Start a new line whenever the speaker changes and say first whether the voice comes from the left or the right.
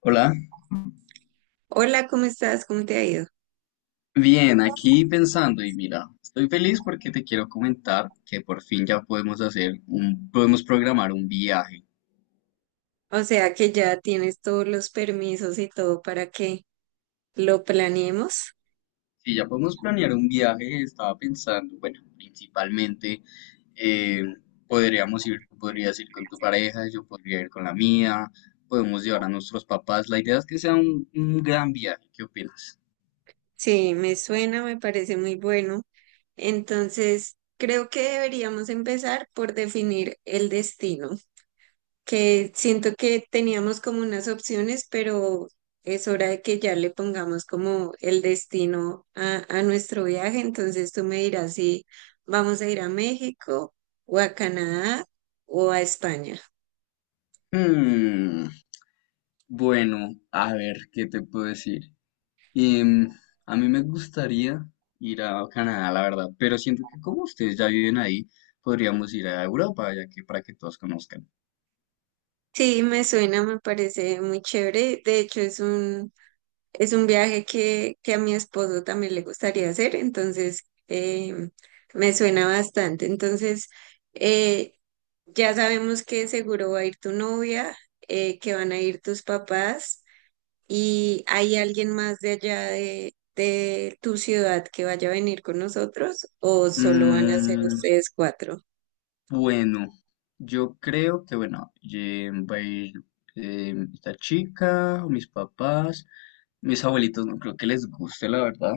left: Hola,
right: Hola, ¿cómo estás? ¿Cómo te ha ido?
left: bien, aquí pensando y mira, estoy feliz porque te quiero comentar que por fin ya podemos hacer podemos programar un viaje.
right: O sea que ya tienes todos los permisos y todo para que lo planeemos.
left: Si ya podemos planear un viaje, estaba pensando, bueno, principalmente eh, podríamos tú podrías ir con tu pareja, yo podría ir con la mía, podemos llevar a nuestros papás. La idea es que sea un gran viaje, ¿qué opinas?
right: Sí, me suena, me parece muy bueno. Entonces, creo que deberíamos empezar por definir el destino, que siento que teníamos como unas opciones, pero es hora de que ya le pongamos como el destino a nuestro viaje. Entonces, tú me dirás si vamos a ir a México o a Canadá o a España.
left: Hmm, bueno, a ver, ¿qué te puedo decir? Y a mí me gustaría ir a Canadá, la verdad, pero siento que como ustedes ya viven ahí, podríamos ir a Europa, ya que para que todos conozcan.
right: Sí, me suena, me parece muy chévere. De hecho, es un viaje que a mi esposo también le gustaría hacer, entonces me suena bastante. Entonces, eh, ya sabemos que seguro va a ir tu novia, que van a ir tus papás y hay alguien más de allá de tu ciudad que vaya a venir con nosotros o solo van a ser
left: Mm,
right: ustedes cuatro.
left: bueno, yo creo que, bueno, va a ir esta chica, mis papás, mis abuelitos no creo que les guste, la verdad.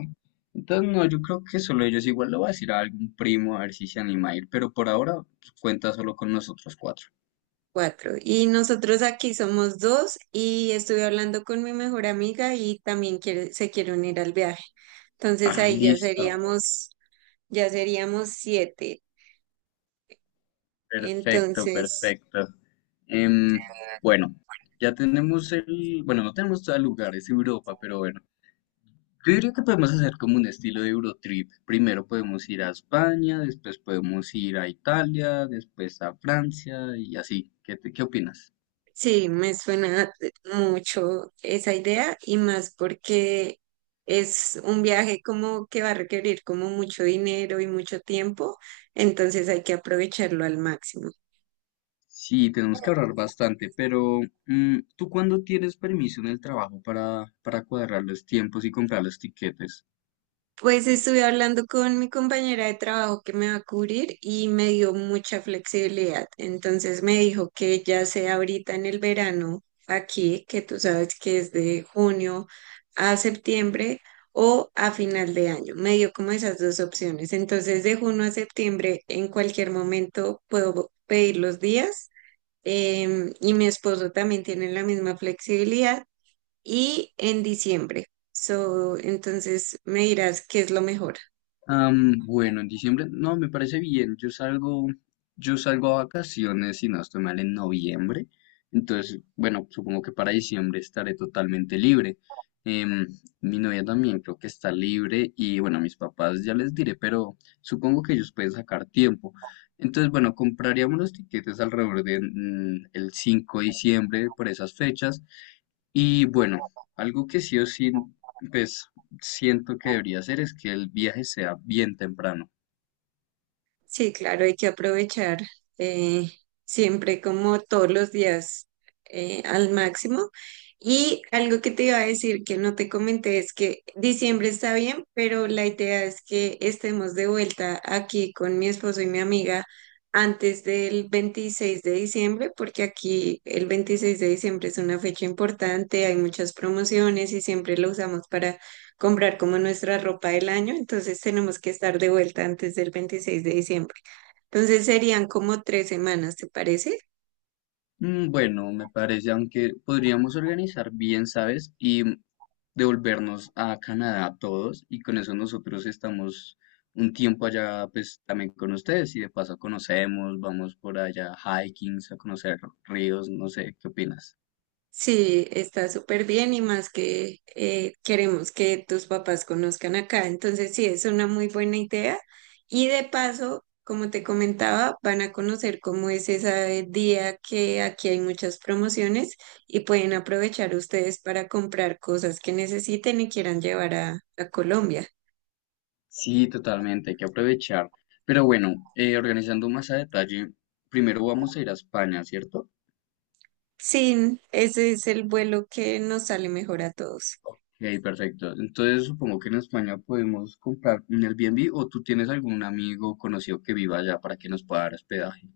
left: Entonces, no, yo creo que solo ellos igual lo va a decir a algún primo, a ver si se anima a ir, pero por ahora pues, cuenta solo con nosotros cuatro.
right: Cuatro. Y nosotros aquí somos dos y estuve hablando con mi mejor amiga y también se quiere unir al viaje. Entonces
left: Ah,
right: ahí ya
left: listo.
right: seríamos, ya seríamos siete.
left: Perfecto,
right: Entonces,
left: perfecto. Em, bueno, ya tenemos bueno, no tenemos todo el lugar, es Europa, pero bueno, yo diría que podemos hacer como un estilo de Eurotrip. Primero podemos ir a España, después podemos ir a Italia, después a Francia y así. ¿Qué opinas?
right: sí, me suena mucho esa idea y más porque es un viaje como que va a requerir como mucho dinero y mucho tiempo, entonces hay que aprovecharlo al máximo.
left: Sí, tenemos que ahorrar bastante, pero ¿tú cuándo tienes permiso en el trabajo para cuadrar los tiempos y comprar los tiquetes?
right: Pues estuve hablando con mi compañera de trabajo que me va a cubrir y me dio mucha flexibilidad. Entonces me dijo que ya sea ahorita en el verano, aquí, que tú sabes que es de junio a septiembre o a final de año. Me dio como esas dos opciones. Entonces de junio a septiembre en cualquier momento puedo pedir los días. Y mi esposo también tiene la misma flexibilidad y en diciembre. So, entonces me dirás qué es lo mejor.
left: Am, bueno, en diciembre, no, me parece bien. Yo salgo a vacaciones, si no estoy mal, en noviembre. Entonces, bueno, supongo que para diciembre estaré totalmente libre. Em, mi novia también creo que está libre y bueno, a mis papás ya les diré, pero supongo que ellos pueden sacar tiempo. Entonces, bueno, compraríamos los tiquetes alrededor de el 5 de diciembre por esas fechas. Y bueno, algo que sí o sí, pues siento que debería hacer es que el viaje sea bien temprano.
right: Sí, claro, hay que aprovechar eh, siempre como todos los días al máximo. Y algo que te iba a decir que no te comenté es que diciembre está bien, pero la idea es que estemos de vuelta aquí con mi esposo y mi amiga antes del 26 de diciembre, porque aquí el 26 de diciembre es una fecha importante, hay muchas promociones y siempre lo usamos para comprar como nuestra ropa del año, entonces tenemos que estar de vuelta antes del 26 de diciembre. Entonces serían como tres semanas, ¿te parece?
left: Mm, bueno, me parece, aunque podríamos organizar bien, ¿sabes? Y devolvernos a Canadá todos y con eso nosotros estamos un tiempo allá, pues también con ustedes y de paso conocemos, vamos por allá hiking, a conocer ríos, no sé, ¿qué opinas?
right: Sí, está súper bien y más que queremos que tus papás conozcan acá. Entonces, sí, es una muy buena idea. Y de paso, como te comentaba, van a conocer cómo es ese día que aquí hay muchas promociones y pueden aprovechar ustedes para comprar cosas que necesiten y quieran llevar a Colombia.
left: Sí, totalmente, hay que aprovechar. Pero bueno, organizando más a detalle, primero vamos a ir a España, ¿cierto?
right: Sí, ese es el vuelo que nos sale mejor a todos.
left: Ok, perfecto. Entonces supongo que en España podemos comprar un Airbnb o tú tienes algún amigo o conocido que viva allá para que nos pueda dar hospedaje.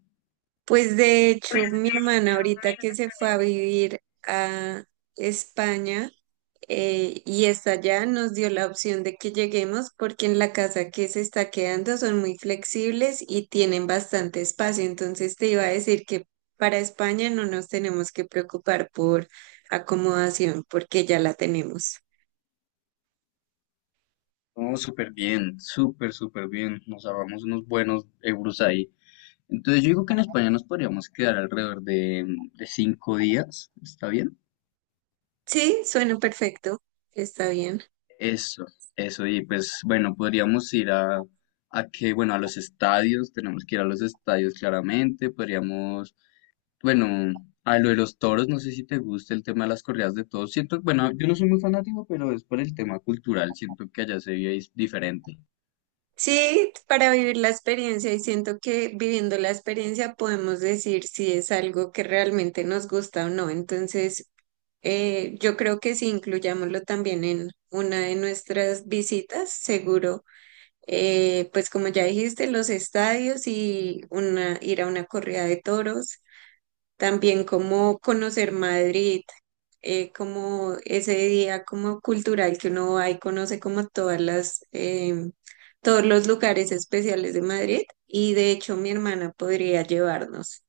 right: Pues de hecho, mi hermana ahorita que se fue a vivir a España y está allá, nos dio la opción de que lleguemos porque en la casa que se está quedando son muy flexibles y tienen bastante espacio. Entonces te iba a decir que para España no nos tenemos que preocupar por acomodación porque ya la tenemos.
left: No, súper bien, súper, súper bien. Nos ahorramos unos buenos euros ahí. Entonces yo digo que en España nos podríamos quedar alrededor de 5 días. ¿Está bien?
right: Sí, suena perfecto. Está bien.
left: Eso, eso. Y pues bueno, podríamos ir a bueno, a los estadios. Tenemos que ir a los estadios claramente. Podríamos bueno, a lo de los toros, no sé si te gusta el tema de las corridas de toros. Siento, bueno, yo no soy muy fanático, pero es por el tema cultural. Siento que allá se vive diferente.
right: Sí, para vivir la experiencia y siento que viviendo la experiencia podemos decir si es algo que realmente nos gusta o no. Entonces, yo creo que si incluyámoslo también en una de nuestras visitas, seguro, pues como ya dijiste, los estadios y una, ir a una corrida de toros, también como conocer Madrid, como ese día como cultural que uno va y conoce como todas las, todos los lugares especiales de Madrid y de hecho mi hermana podría llevarnos.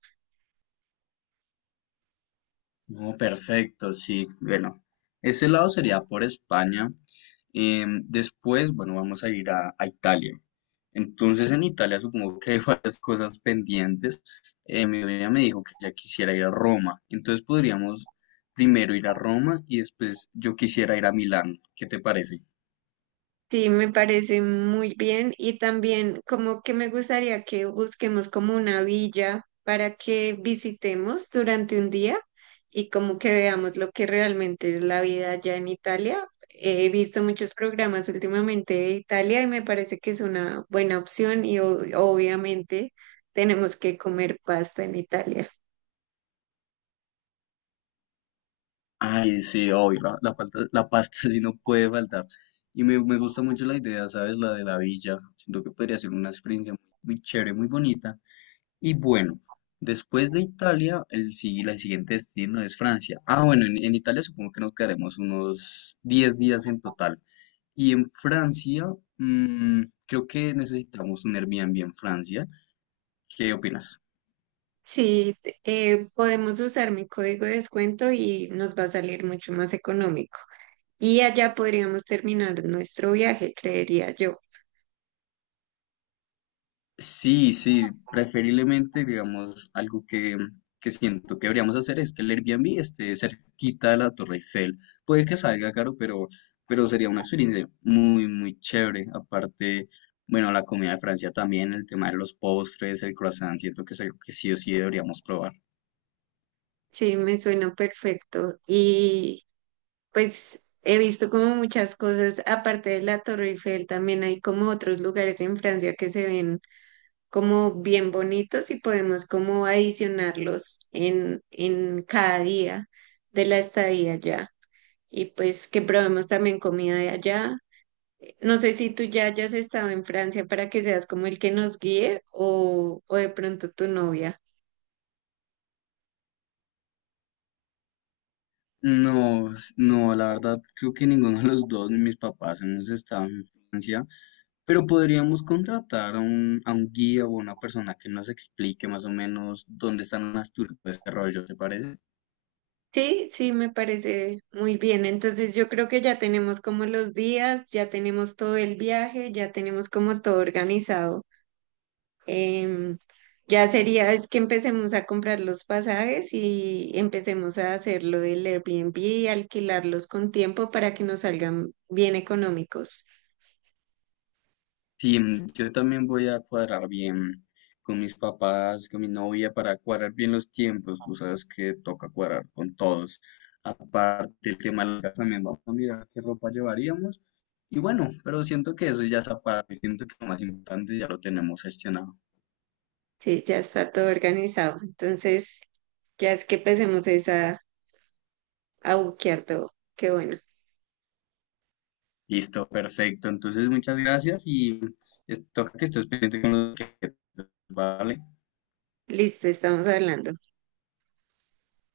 left: No, perfecto, sí. Bueno, ese lado sería por España. Después, bueno, vamos a ir a Italia. Entonces, en Italia supongo que hay varias cosas pendientes. Mi novia me dijo que ya quisiera ir a Roma. Entonces podríamos primero ir a Roma y después yo quisiera ir a Milán. ¿Qué te parece?
right: Sí, me parece muy bien y también como que me gustaría que busquemos como una villa para que visitemos durante un día y como que veamos lo que realmente es la vida allá en Italia. He visto muchos programas últimamente de Italia y me parece que es una buena opción y obviamente tenemos que comer pasta en Italia.
left: Ay, sí, obvio, la pasta sí no puede faltar. Y me gusta mucho la idea, ¿sabes? La de la villa. Siento que podría ser una experiencia muy, chévere, muy bonita. Y bueno, después de Italia, el siguiente destino es Francia. Ah, bueno, en Italia supongo que nos quedaremos unos 10 días en total. Y en Francia, creo que necesitamos un Airbnb en Francia. ¿Qué opinas?
right: Sí, podemos usar mi código de descuento y nos va a salir mucho más económico. Y allá podríamos terminar nuestro viaje, creería yo.
left: Sí, sí, preferiblemente, digamos, algo que siento que deberíamos hacer es que el Airbnb esté cerquita de la Torre Eiffel. Puede que salga caro, pero sería una experiencia muy, muy chévere. Aparte, bueno, la comida de Francia también, el tema de los postres, el croissant, siento que es algo que sí o sí deberíamos probar.
right: Sí, me suena perfecto. Y pues he visto como muchas cosas, aparte de la Torre Eiffel, también hay como otros lugares en Francia que se ven como bien bonitos y podemos como adicionarlos en cada día de la estadía allá. Y pues que probemos también comida de allá. No sé si tú ya hayas estado en Francia para que seas como el que nos guíe o de pronto tu novia.
left: No, no, la verdad, creo que ninguno de los dos, mis papás hemos estado en Francia. Pero podríamos contratar a a un guía o una persona que nos explique más o menos dónde están las turbas de desarrollo, ¿te parece?
right: Sí, sí, me parece muy bien. Entonces yo creo que ya tenemos como los días, ya tenemos todo el viaje, ya tenemos como todo organizado. Em, ya sería es que empecemos a comprar los pasajes y empecemos a hacer lo del Airbnb y alquilarlos con tiempo para que nos salgan bien económicos.
left: Sí, mm, yo también voy a cuadrar bien con mis papás, con mi novia, para cuadrar bien los tiempos. Tú sabes que toca cuadrar con todos. Aparte, el tema de la casa, también vamos a mirar qué ropa llevaríamos. Y bueno, pero siento que eso ya es aparte, siento que lo más importante ya lo tenemos gestionado.
right: Sí, ya está todo organizado. Entonces ya es que empecemos es a buquear todo. Qué bueno.
left: Listo, perfecto. Entonces, muchas gracias y toca que estés pendiente con lo que... Vale.
right: Listo, estamos hablando.